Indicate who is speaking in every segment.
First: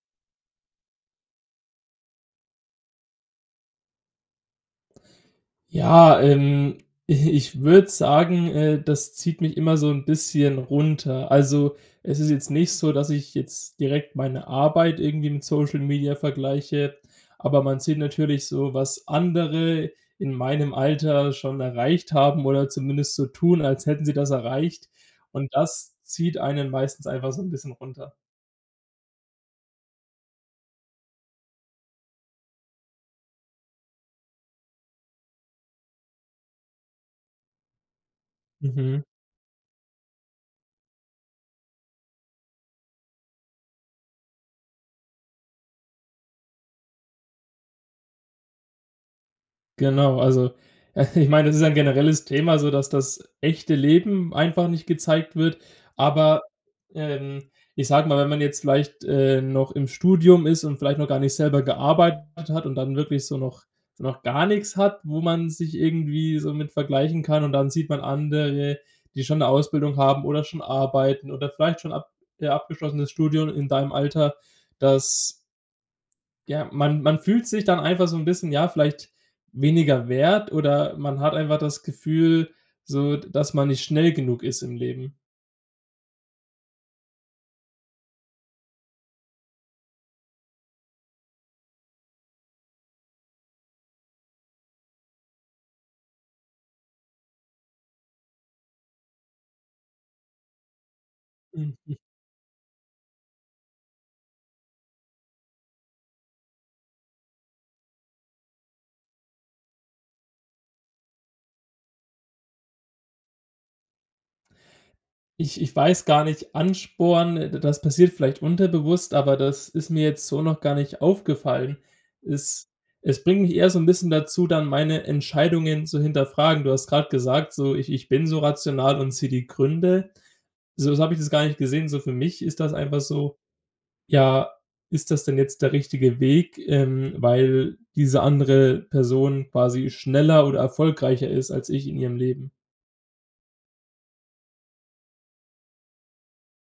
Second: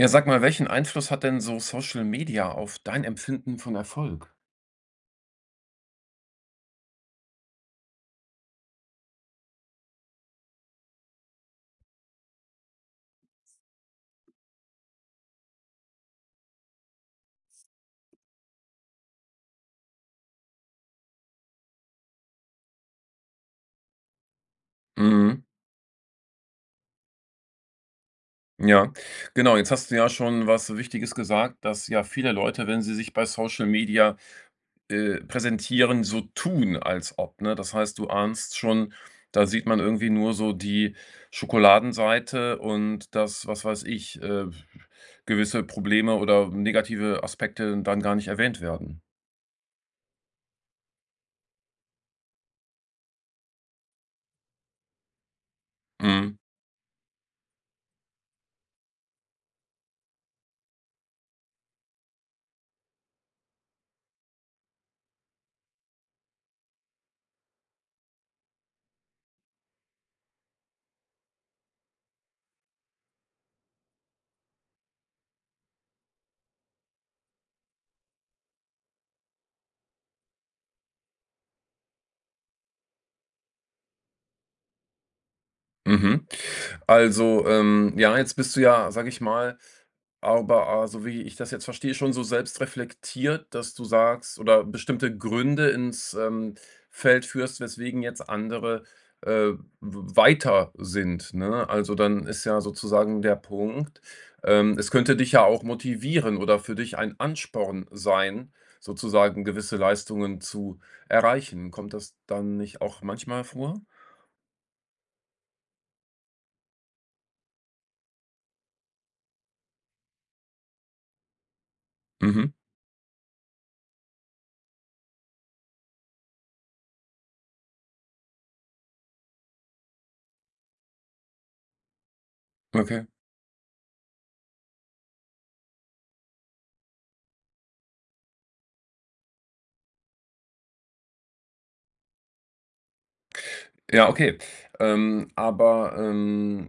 Speaker 1: Ja, sag mal, welchen Einfluss hat denn so Social Media auf dein Empfinden von Erfolg?
Speaker 2: Ja, ähm, i ich würde sagen, äh, das zieht mich immer so 'n bisschen runter. Also, es ist jetzt nicht so, dass ich jetzt direkt meine Arbeit irgendwie mit Social Media vergleiche. Aber man sieht natürlich so, was andere in meinem Alter schon erreicht haben oder zumindest so tun, als hätten sie das erreicht.
Speaker 1: Mhm.
Speaker 2: Und das zieht einen meistens einfach so 'n bisschen runter.
Speaker 1: Ja. Genau, jetzt hast du ja schon was Wichtiges gesagt, dass, ja, viele Leute, wenn sie sich bei Social Media, äh, präsentieren, so tun, als ob, ne? Das heißt, du ahnst schon,
Speaker 2: Mhm.
Speaker 1: da sieht man irgendwie nur so die Schokoladenseite und, dass was weiß ich, äh, gewisse Probleme oder negative Aspekte dann gar nicht erwähnt werden.
Speaker 2: Genau, also ich meine, das ist ein generelles Thema, so, dass das echte Leben einfach nicht gezeigt wird.
Speaker 1: Mhm.
Speaker 2: Aber, ähm, ich sage mal, wenn man jetzt vielleicht, äh, noch im Studium ist und vielleicht noch gar nicht selber gearbeitet hat und dann wirklich so noch so noch gar nix hat, wo man sich irgendwie so mit vergleichen kann. Und dann sieht man andere, die schon 'ne Ausbildung haben oder schon arbeiten oder vielleicht schon ab ja, abgeschlossenes Studium in deinem Alter, dass ja, man man fühlt sich dann einfach so 'n bisschen, ja, vielleicht weniger wert oder man hat einfach das Gefühl so, d dass man nicht schnell genug ist im Leben.
Speaker 1: Mhm. Also, ähm, ja, jetzt bist du ja, sage ich mal, aber a so wie ich das jetzt verstehe, schon so selbstreflektiert, dass du sagst oder bestimmte Gründe ins, ähm, Feld führst, weswegen jetzt andere, äh, w weiter sind, ne? Also
Speaker 2: Mhm.
Speaker 1: dann ist ja sozusagen der Punkt, ähm, es könnte dich ja auch motivieren oder für dich ein Ansporn sein, sozusagen gewisse Leistungen zu erreichen. Kommt das dann nicht auch manchmal vor?
Speaker 2: Ich ich weiß gar nicht, Ansporn, da das passiert vielleicht unterbewusst, aber das ist mir jetzt so noch gar nicht aufgefallen.
Speaker 1: Mhm.
Speaker 2: Es es bringt mich eher so 'n bisschen dazu, dann meine Entscheidungen zu hinterfragen. Du hast gesagt, so, „ich ich bin so rational und sehe die Gründe“. So, jetzt habe ich das gar nicht gesehen. So für mich ist das einfach
Speaker 1: Okay.
Speaker 2: so: „Ja, ist das denn jetzt der richtige Weg, ähm, weil diese andere Person quasi schneller oder erfolgreicher ist als ich in ihrem Leben?“
Speaker 1: Ja, okay. Ähm. Aber, ähm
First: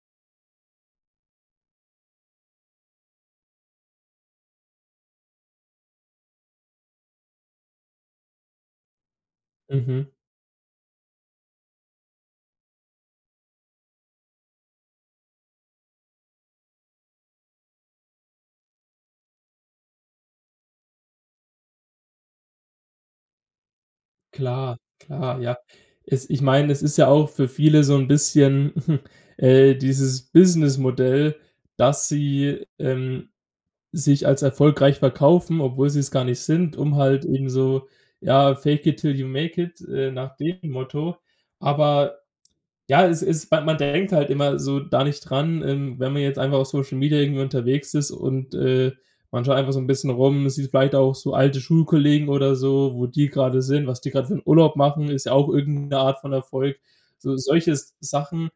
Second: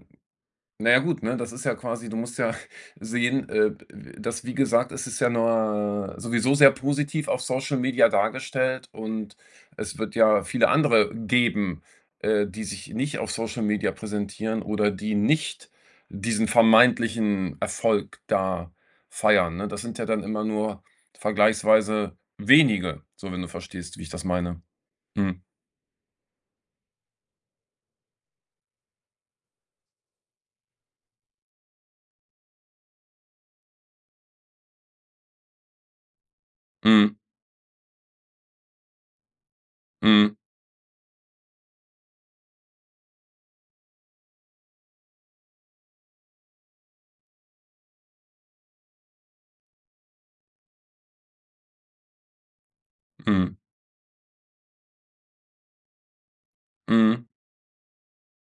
Speaker 1: na ja gut, ne, das ist ja quasi du musst ja sehen, äh, d äh, dass wie gesagt es ist ja ne sowieso sehr positiv auf Social Media dargestellt und es
Speaker 2: Mhm.
Speaker 1: wird ja viele andere geben, äh, die sich nicht auf Social Media präsentieren oder die nicht diesen vermeintlichen Erfolg da feiern, ne? Das sind ja dann immer nur vergleichsweise wenige, so wenn du verstehst, wie ich das meine.
Speaker 2: Klar, klar,
Speaker 1: Hm.
Speaker 2: ja. Es ich meine, es ist ja auch für viele so 'n bisschen, äh, dieses Businessmodell, dass sie, ähm, sich als erfolgreich verkaufen, obwohl sie es gar nicht sind, um
Speaker 1: Mhm.
Speaker 2: halt eben so ja, fake it till you make it, äh,
Speaker 1: Mhm.
Speaker 2: nach dem Motto. Aber ja, es es man denkt halt immer so da nicht dran, ähm, wenn man jetzt einfach auf Social Media irgendwie unterwegs ist und, äh, man schaut einfach so 'n bisschen rum. Sieht vielleicht auch so alte Schulkollegen oder so, wo die
Speaker 1: Mhm.
Speaker 2: grade sind, was die grad für 'n Urlaub machen ist ja auch irgend 'ne Art von Erfolg.
Speaker 1: Mhm.
Speaker 2: So solche S Sachen,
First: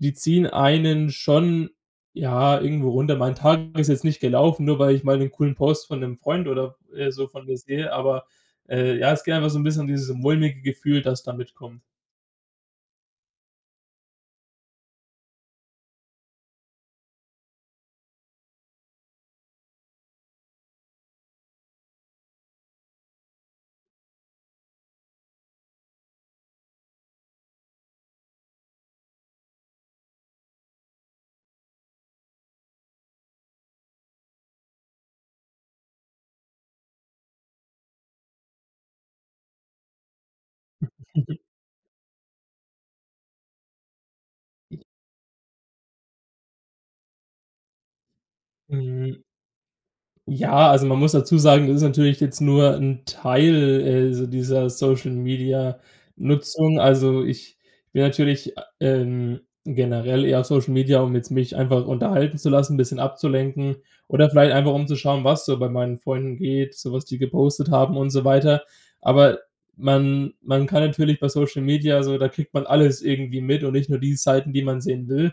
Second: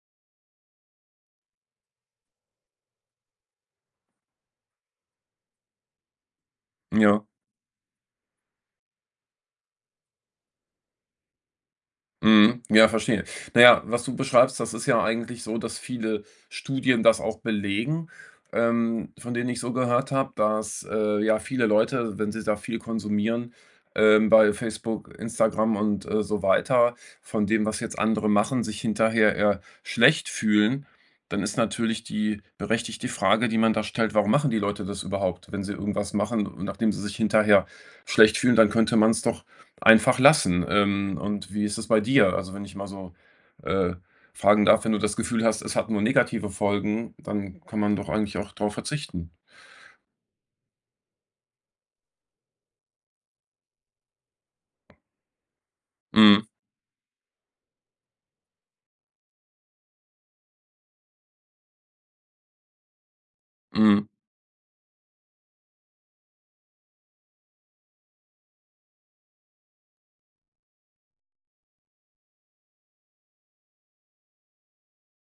Speaker 2: die ziehen einen schon, ja, irgendwo runter. Mein Tag ist jetzt nicht gelaufen, nur weil ich mal 'n coolen Post von 'nem Freund oder, äh,
Speaker 1: Ja.
Speaker 2: so vor mir sehe. Aber, äh, ja, ist gerne mal so 'n bisschen dieses mulmige Gefühl, dass da mitkommt.
Speaker 1: Mhm. Ja, verstehe. Na ja, was du beschreibst, das ist ja eigentlich so, dass viele Studien das auch belegen, ähm, von denen ich so gehört habe, dass, äh, ja, viele Leute, wenn sie da viel konsumieren, ähm, bei Facebook, Instagram und, äh, so weiter, von dem, was jetzt andere machen, sich hinterher eher schlecht fühlen. Dann ist natürlich die berechtigte Frage, die man da stellt: „Warum machen die Leute das überhaupt?" Wenn sie irgendwas machen und nachdem sie sich hinterher schlecht fühlen, dann könnte man's doch einfach lassen. Ähm, und wie ist das bei dir? Also, wenn ich mal so, äh, fragen darf? Wenn du das Gefühl hast, es hat nur negative Folgen, dann kann man doch eigentlich auch drauf
Speaker 2: Hm.
Speaker 1: verzichten.
Speaker 2: Ja, also man muss dazu sagen, es ist natürlich jetzt nur 'n Teil, äh, dies dieser
Speaker 1: Mhm.
Speaker 2: Social-Media-Nutzung. Also ich will natürlich a ähm, generell eher Social-Media, um jetzt mich einfach unterhalten zu lassen, bisschen abzulenken.
Speaker 1: Mhm.
Speaker 2: Oder vielleicht einfach, um zu schauen, was so bei meinen Freunden geht, so was die gepostet haben und so weiter. Aber man man kann natürlich bei Social-Media also, da kriegt man alles irgendwie mit und nicht nur die Seiten, die man sehen will.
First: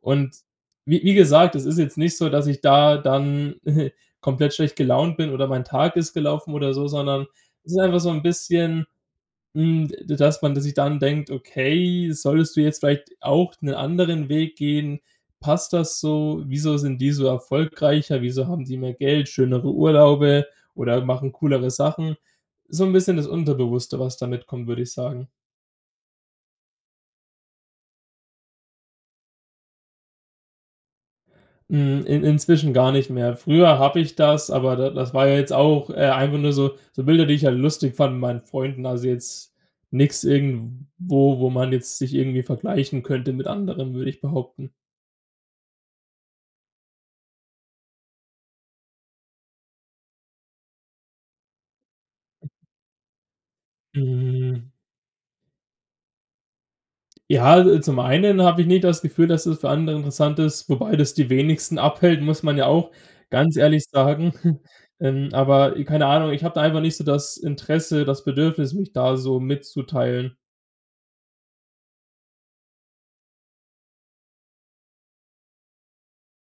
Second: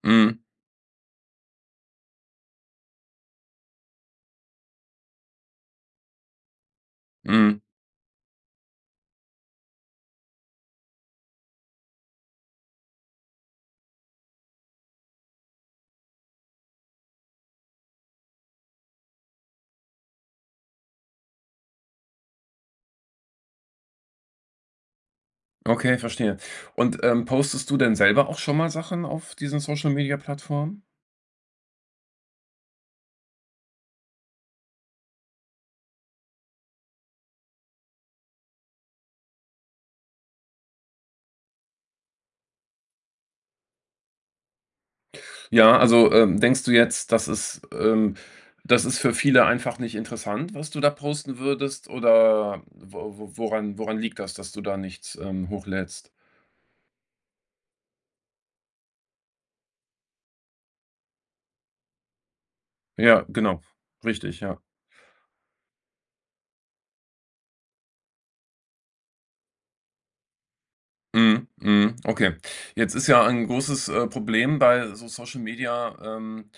Speaker 2: Und
Speaker 1: Mhm.
Speaker 2: wie wie gesagt, es ist jetzt nicht so, dass ich da dann, komplett schlecht gelaunt bin oder mein Tag ist gelaufen oder so, sondern
Speaker 1: Mhm.
Speaker 2: es ist einfach so 'n bisschen, hm, d dass man dass sich dann denkt: „Okay, solltest du jetzt vielleicht auch 'ne anderen Weg gehen? Passt das so? Wieso sind die so erfolgreicher? Wieso haben die mehr Geld, schönere Urlaube oder machen coolere Sachen?" So 'n bisschen das Unterbewusste, was da mitkommt, würde ich sagen.
Speaker 1: Okay, verstehe. Und, ähm, postest du denn selber auch schon mal Sachen auf diesen Social-Media-Plattformen?
Speaker 2: Hm, in inzwischen gar nicht mehr. Früher habe ich das, aber da das war ja jetzt auch äh, einfach nur so so Bilder, die ich halt lustig fande mit meinen Freunden. Also, jetzt nix irgendwo, wo man jetzt sich irgendwie vergleichen könnte mit anderen, würde ich behaupten.
Speaker 1: Ja, also, ähm, denkst du jetzt, das ist ähm, das ist für viele einfach nicht interessant, was du da posten würdest, oder wo wo woran woran liegt das, dass du
Speaker 2: Hm.
Speaker 1: da nichts, ähm, hochlädst?
Speaker 2: Ja, al zum einen habe ich nicht das Gefühl, dass es für andere interessant ist, wobei das die wenigsten abhält, muss man ja auch
Speaker 1: Ja,
Speaker 2: ganz
Speaker 1: genau.
Speaker 2: ehrlich sagen.
Speaker 1: Richtig, ja.
Speaker 2: Ähm, aber i keine Ahnung, ich habe da einfach nicht so das Interesse, das Bedürfnis, mich da so mitzuteilen.
Speaker 1: Mhm, mhm. Okay. Jetzt ist ja ein großes, äh, Problem bei so Social Media ähm,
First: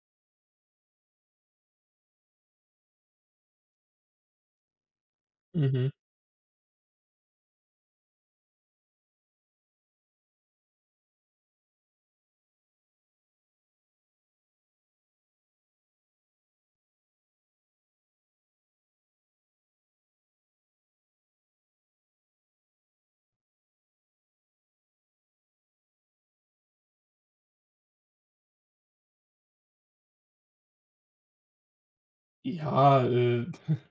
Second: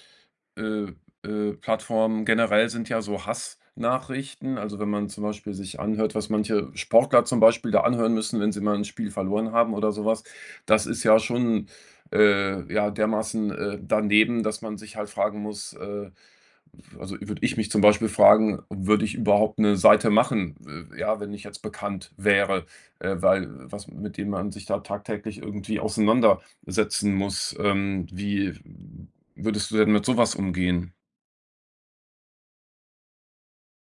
Speaker 1: äh, äh, Plattformen generell sind ja so Hass-Nachrichten, also wenn man zum Beispiel sich
Speaker 2: Mhm.
Speaker 1: anhört, was manche Sportler zum Beispiel da anhören müssen, wenn sie mal 'n Spiel verloren haben oder so was. Das ist ja schon, äh, ja, dermaßen, äh, daneben, dass man sich halt fragen muss äh, f also würde ich mich zum Beispiel fragen, würde ich überhaupt 'ne Seite machen, we ja, wenn ich jetzt bekannt wäre, äh, weil was mit dem man sich da tagtäglich irgendwie auseinandersetzen muss. Ähm, wie würdest du denn mit sowas umgehen?
Speaker 2: Ja, äh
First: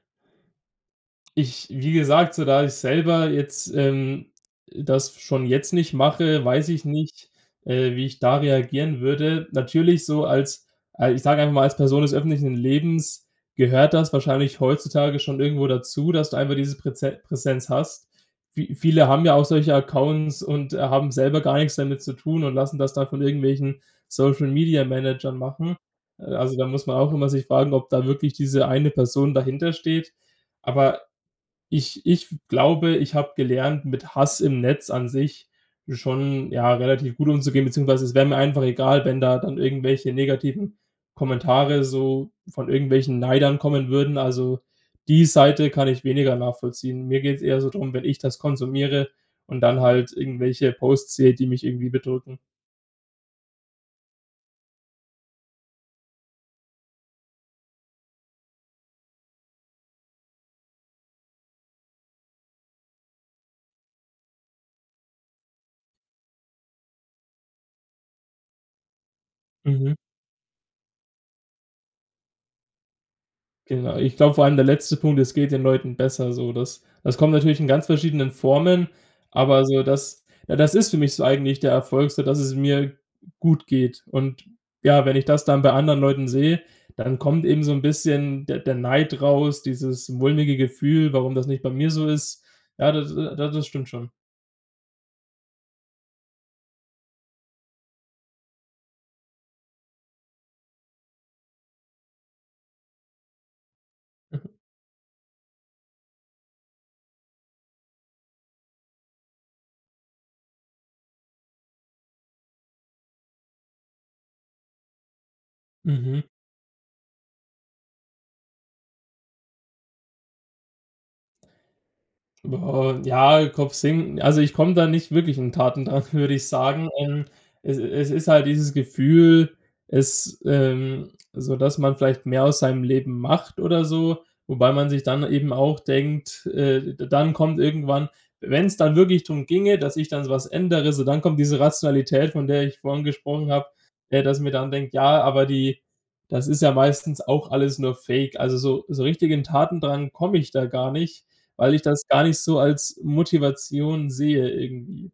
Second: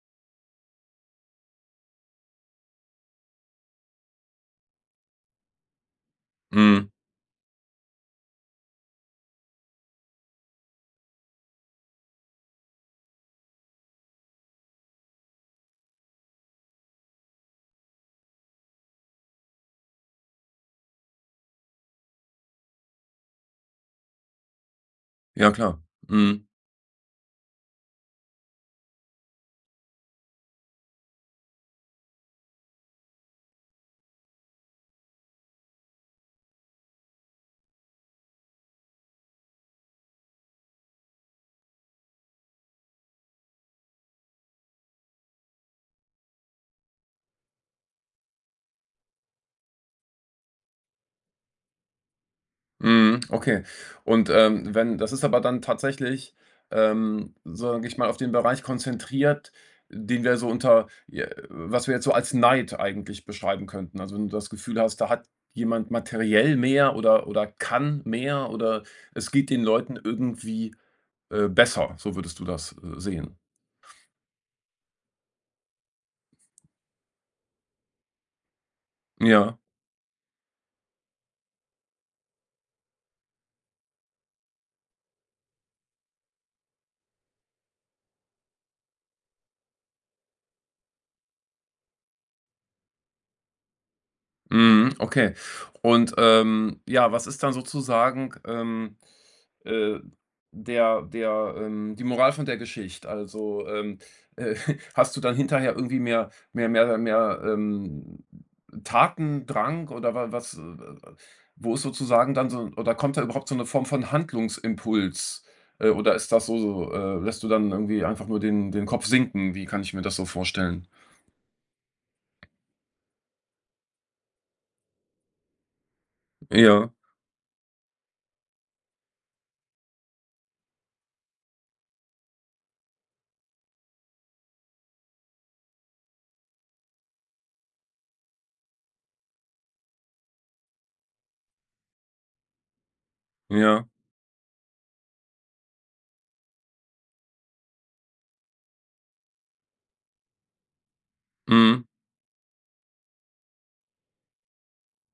Speaker 2: Ich wie gesagt, so da ich selber jetzt, ähm, äh, das schon jetzt nicht mache, weiß ich
Speaker 1: Mhm.
Speaker 2: nicht, äh, wie ich da reagieren würde. Natürlich so als, a ich sage einfach mal, als Person des öffentlichen Lebens gehört das wahrscheinlich heutzutage schon irgendwo dazu, dass du einfach dieses Präze Präsenz hast. Vie viele haben ja auch solche Accounts und, äh, haben selber gar nix damit zu tun und lassen das dann von irgendwelchen Social-Media-Managern
Speaker 1: Ja
Speaker 2: machen.
Speaker 1: klar.
Speaker 2: Äh,
Speaker 1: Mhm.
Speaker 2: also da muss man auch immer sich fragen, ob da wirklich diese eine Person dahintersteht. Aber ich ich f glaube, ich habe gelernt, mit Hass im Netz an sich schon, ja, relativ gut umzugehen, beziehungsweise es wäre mir einfach egal, wenn da dann irgendwelche negativen Kommentare so von irgendwelchen Neidern kommen würden. Also die Seite kann ich weniger nachvollziehen. Mir geht's eher so drum, wenn ich das konsumiere und dann halt irgendwelche Posts sehe, die mich irgendwie bedrücken.
Speaker 1: Mhm, okay. Und, ähm, wenn das ist aber dann tatsächlich, ähm, sage ich mal, auf den Bereich konzentriert, den wir so unter je was wir jetzt so als Neid eigentlich beschreiben könnten. Also, wenn du das Gefühl hast, da hat jemand materiell mehr oder oder kann mehr oder es geht den
Speaker 2: Mhm.
Speaker 1: Leuten irgendwie, äh, besser, so würdest du das, äh, sehen.
Speaker 2: Genau. Ich glaube, vor allem der letzte Punkt, es geht den Leuten besser so. Das das kommt natürlich in ganz verschiedenen Formen,
Speaker 1: Ja.
Speaker 2: aber so das ja, das ist für mich so eigentlich der Erfolg so, dass es mir gut geht. Und ja, wenn ich das dann bei anderen Leuten sehe, dann kommt eben so 'n bisschen der der Neid raus, dieses mulmige Gefühl, warum das nicht bei mir so ist. Ja, da äh, da das stimmt schon.
Speaker 1: Mhm, okay. Und, ähm, ja, was ist dann sozusagen, ähm, äh, der der ähm, die Moral von der Geschicht? Also, ähm,
Speaker 2: Mhm.
Speaker 1: äh, hast du dann hinterher irgendwie mehr mehr mehr mehr mehr, ähm, Tatendrang oder wa was äh, äh, äh, wo ist sozusagen dann so oder kommt da überhaupt so 'ne Form von Handlungsimpuls? Äh, oder
Speaker 2: Mhm.
Speaker 1: ist das so so äh, lässt du dann irgendwie einfach nur den den Kopf sinken? Wie kann ich mir das so vorstellen?
Speaker 2: Boah, ja, Kopf senken also ich komme da nicht wirklich in Tatendrang, würde ich sagen.
Speaker 1: Ja.
Speaker 2: Ähm, es es ist halt dieses Gefühl es ähm, so dass man vielleicht mehr aus seinem Leben macht oder so. Wobei man sich dann eben auch denkt äh, d dann kommt irgendwann wenn's dann wirklich drum ginge, dass ich dann so was ändere so dann kommt diese Rationalität, von der ich vorhin gesprochen habe,
Speaker 1: Ja.
Speaker 2: äh, dass ich mir dann denke: „Ja, aber die das ist ja meistens auch alles nur Fake.“ Also so so richtig in Tatendrang komme ich da gar nicht, weil ich
Speaker 1: Mhm.
Speaker 2: das gar nicht so als Motivation sehe irgendwie.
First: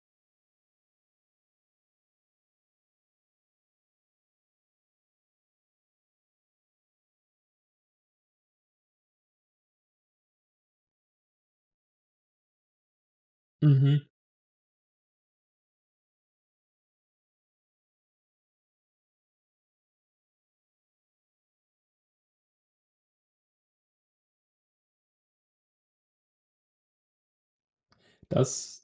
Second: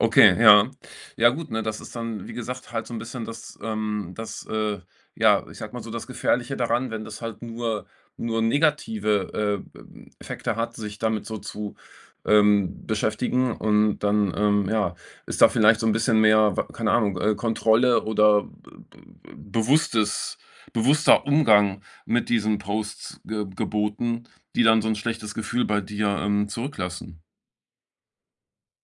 Speaker 1: Okay, ja. Ja gut, ne, das ist dann, wie gesagt, halt so 'n bisschen das, ähm, das, äh, ja, ich sage mal so das Gefährliche daran, wenn das halt nur nur negative, äh, ähm, Effekte hat, sich damit so zu, ähm, beschäftigen und
Speaker 2: Mhm.
Speaker 1: dann, ähm, ja, ist da vielleicht so 'n bisschen mehr, wa keine Ahnung, äh, Kontrolle oder be be be bewusstes bewusster Umgang mit diesen Posts geb geboten, die dann so 'n schlechtes Gefühl bei dir, ähm, zurücklassen.
Speaker 2: Das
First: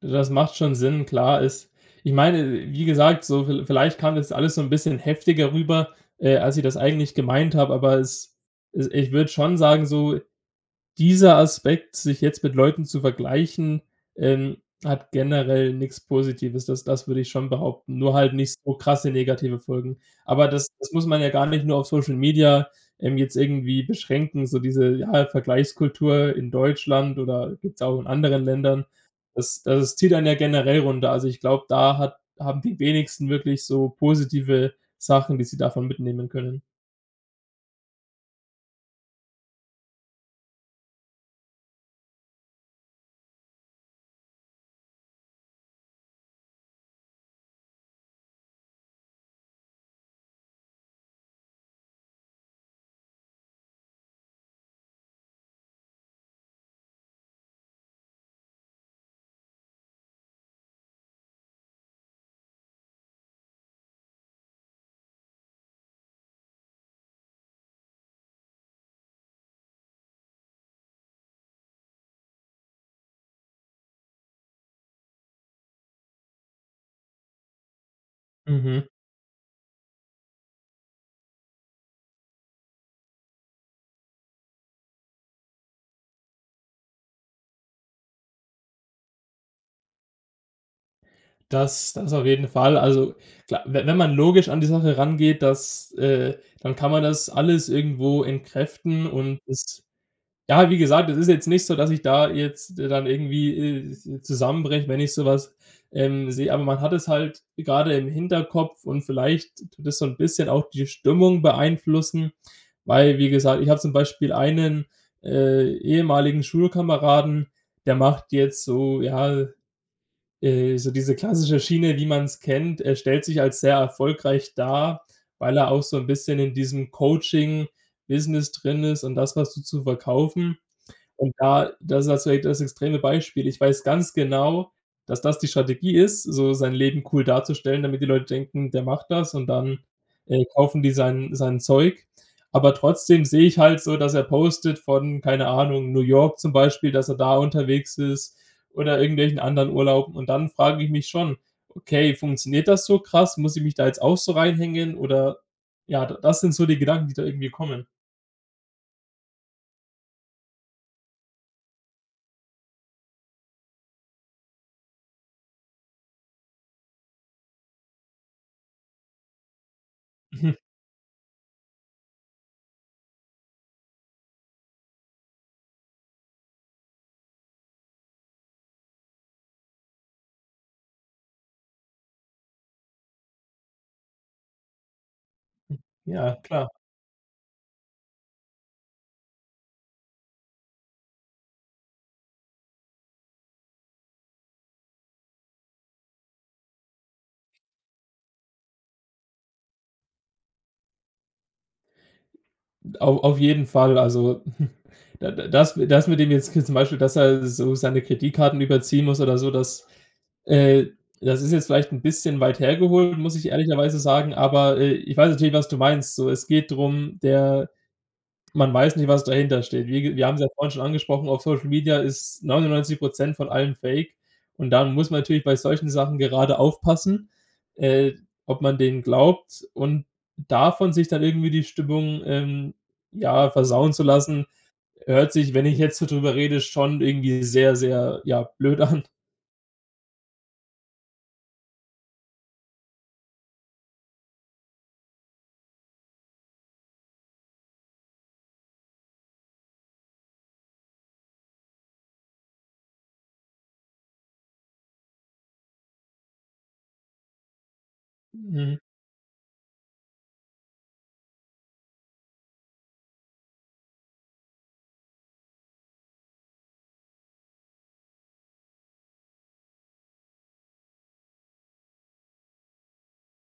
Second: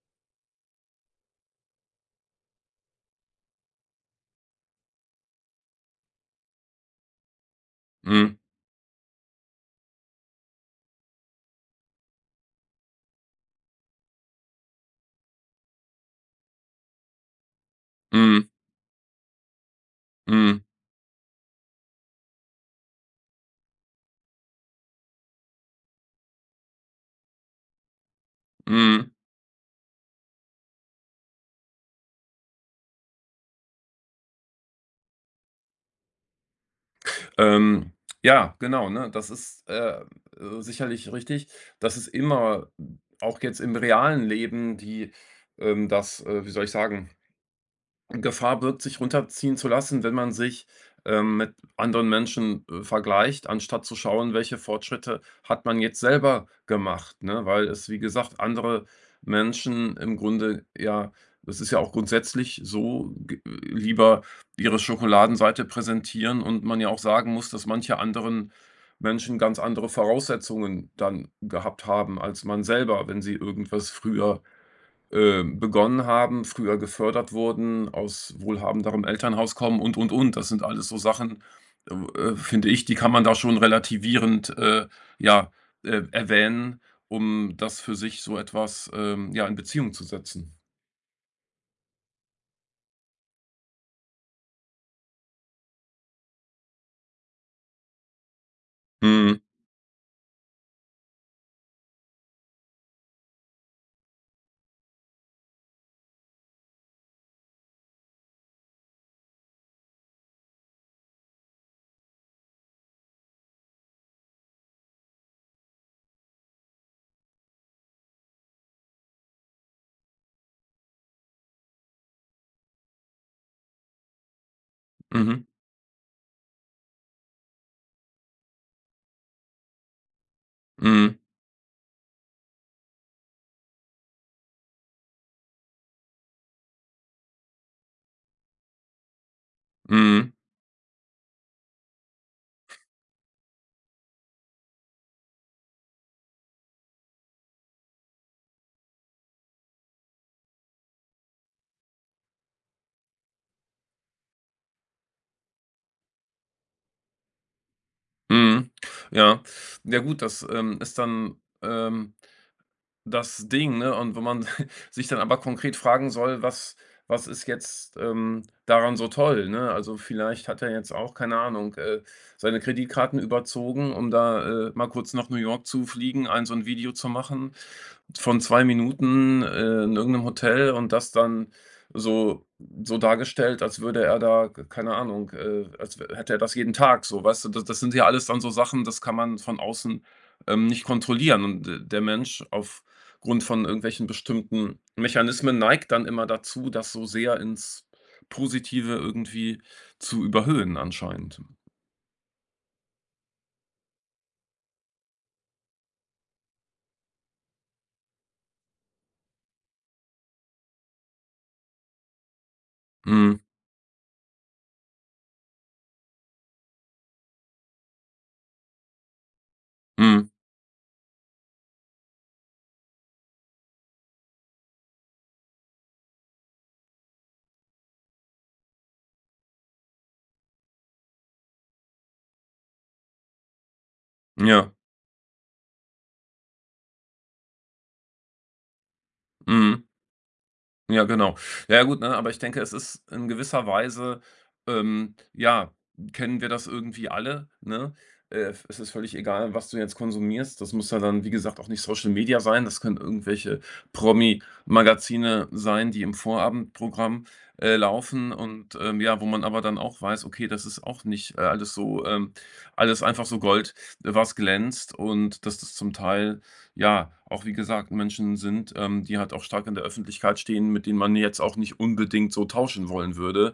Speaker 2: du das macht schon Sinn. Klar, ist ich meine, wie gesagt, so viel vielleicht kam das alles so 'n bisschen heftiger rüber, äh, als ich das eigentlich gemeint habe. Aber es
Speaker 1: Mhm.
Speaker 2: es ich würde schon sagen, so dieser Aspekt, sich jetzt mit Leuten zu vergleichen, ähm, hat generell nix Positives. Das das würde ich schon behaupten, nur halt
Speaker 1: Mhm.
Speaker 2: nicht so krasse negative Folgen. Aber
Speaker 1: Mhm.
Speaker 2: das das muss man ja gar nicht nur auf Social Media, ähm, jetzt irgendwie beschränken, so diese ja, Vergleichskultur in Deutschland oder gibt's auch in anderen Ländern.
Speaker 1: Mhm.
Speaker 2: Das das es zieht einen ja generell runter. Also ich glaube, da hat haben die wenigsten wirklich so positive Sachen, die sie davon mitnehmen können.
Speaker 1: Ähm, ja, genau, ne? Das ist, äh äh, sicherlich richtig. Das ist immer auch jetzt im realen Leben die, ähm, das äh, wie soll ich sagen, Gefahr birgt, sich runterziehen zu lassen, wenn man sich, ähm, mit anderen Menschen, äh, vergleicht, anstatt zu schauen, welche Fortschritte hat man jetzt selber gemacht, ne? Weil es, wie gesagt, andere Menschen im Grunde ja, es ist ja auch grundsätzlich so, g lieber ihre Schokoladenseite präsentieren und man ja auch sagen muss, dass manche anderen Menschen ganz andere Voraussetzungen dann gehabt haben, als man selber. Wenn sie irgendwas früher, äh, begonnen haben, früher gefördert wurden, aus
Speaker 2: Mhm.
Speaker 1: wohlhabenderem Elternhaus kommen und und und. Das sind alles so Sachen, w äh, finde ich, die kann man da schon relativierend, äh, ja, äh, erwähnen, um das für sich so etwas, ähm, ja, in Beziehung zu setzen.
Speaker 2: Das das auf jeden Fall. Also, kla we wenn man logisch an die Sache rangeht, dass äh, dann kann man das alles irgendwo entkräften und
Speaker 1: Mhm.
Speaker 2: es ja, wie gesagt, es ist jetzt nicht so, dass ich da jetzt dann irgendwie, äh, zu zusammenbreche, wenn ich so was, ähm, sehe. Aber man hat es halt grade im Hinterkopf und vielleicht tut das so 'n bisschen auch die Stimmung beeinflussen. Weil, wie gesagt, ich habe zum Beispiel einen, äh, ehemaligen Schulkameraden, der macht jetzt so, ja, äh so diese klassische Schiene, wie man's kennt. Er stellt sich als sehr erfolgreich dar,
Speaker 1: Mhm.
Speaker 2: weil er auch so 'n bisschen in diesem Coaching-Business drin ist und das, da so zu verkaufen.
Speaker 1: Mhm.
Speaker 2: Und da das ist jetzt vielleicht das extreme Beispiel. Ich weiß ganz genau, dass das die Strategie ist, so sein Leben cool darzustellen, damit die Leute denken, der macht das und dann,
Speaker 1: Mhm.
Speaker 2: äh, kaufen die sein sein Zeug. Aber trotzdem sehe ich halt so, dass er postet von- keine Ahnung- New York zum Beispiel, dass er da unterwegs ist oder irgendwelchen anderen Urlauben. Und dann frage ich mich schon: „Okay, funktioniert das so krass? Muss ich mich da jetzt auch so reinhängen“ oder ja, d das sind so die Gedanken, die da irgendwie kommen.
Speaker 1: Mhm, ja. Ja gut, das, ähm, ist dann, ähm, das Ding, ne? Und wenn man sich dann aber konkret fragen soll, was was ist jetzt, ähm, daran so toll, ne? Also, vielleicht
Speaker 2: Mhm.
Speaker 1: hat er jetzt auch, keine Ahnung, äh, seine Kreditkarten überzogen, um da, äh, mal kurz nach New York zu fliegen, ein so 'n Video zu machen von 2 Minuten, äh, in irgendeinem Hotel und das dann so so dargestellt, als würde er da, k keine Ahnung, äh als w hätte
Speaker 2: Ja,
Speaker 1: er das
Speaker 2: klar.
Speaker 1: jeden Tag so, weißt du? Das das sind ja alles dann so Sachen, das kann man von außen, ähm, nicht kontrollieren und d der Mensch aufgrund von irgendwelchen bestimmten Mechanismen neigt dann immer dazu, das so sehr ins Positive irgendwie zu überhüllen anscheinend.
Speaker 2: Au auf jeden Fall. Also, d d das das mit dem jetzt zum Beispiel, dass er so seine Kreditkarten überziehen muss oder so, das, äh das ist jetzt vielleicht 'n bisschen weit hergeholt, muss
Speaker 1: Mhm.
Speaker 2: ich ehrlicherweise sagen. Aber, äh, ich weiß natürlich, was du meinst so. Es geht drum, der man weiß nicht, was dahintersteht. Wir wir
Speaker 1: Mhm.
Speaker 2: haben es ja vorhin schon angesprochen, auf Social Media ist 99 % von allem Fake. Und dann muss man natürlich bei solchen Sachen gerade aufpassen, äh, ob man denen glaubt. Und davon sich dann irgendwie die Stimmung, ähm, ja, versauen zu lassen,
Speaker 1: Ja.
Speaker 2: hört sich, wenn ich jetzt so drüber rede, schon irgendwie sehr, sehr, ja, blöd an.
Speaker 1: Mhm. Ja, genau. Ja gut, ne, aber ich denke, es ist in gewisser Weise, ähm, ja kennen wir das irgendwie alle, ne? Äh, v es ist völlig egal, was du jetzt konsumierst. Das muss ja dann, wie gesagt, auch nicht Social Media sein. Das können irgendwelche Promi-Magazine sein, die im Vorabendprogramm, äh, laufen und,
Speaker 2: Mhm.
Speaker 1: ähm, ja, wo man aber dann auch weiß, okay, das ist auch nicht, äh, alles so, ähm alles einfach so Gold, was glänzt und dass das zum Teil, ja, auch wie gesagt Menschen sind, ähm, die halt auch stark in der Öffentlichkeit stehen, mit denen man jetzt auch nicht unbedingt so tauschen wollen würde,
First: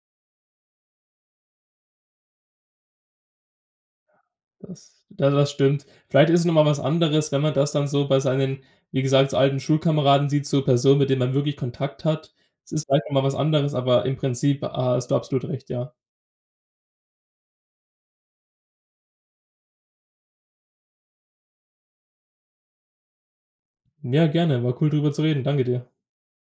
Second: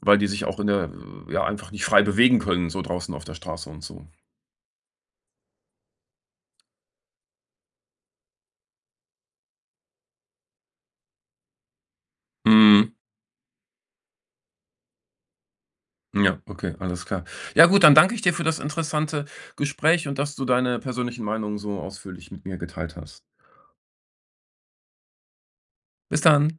Speaker 1: weil die sich auch in der ja, einfach nicht frei bewegen können, so draußen auf der Straße und so.
Speaker 2: Das da das stimmt. Vielleicht ist es noch mal was anderes, wenn man das dann so bei seinen, wie gesagt, so alten Schulkameraden sieht so Personen, mit denen man wirklich Kontakt hat. Es ist
Speaker 1: Mhm.
Speaker 2: vielleicht noch mal was anderes, aber im Prinzip, ha hast du absolut recht, ja.
Speaker 1: Ja, okay, alles klar. Ja gut, dann danke ich dir für das interessante Gespräch und dass du deine persönlichen Meinungen so ausführlich mit mir geteilt hast.
Speaker 2: Ja, gerne, war cool drüber zu reden. Danke dir.
Speaker 1: Bis dann.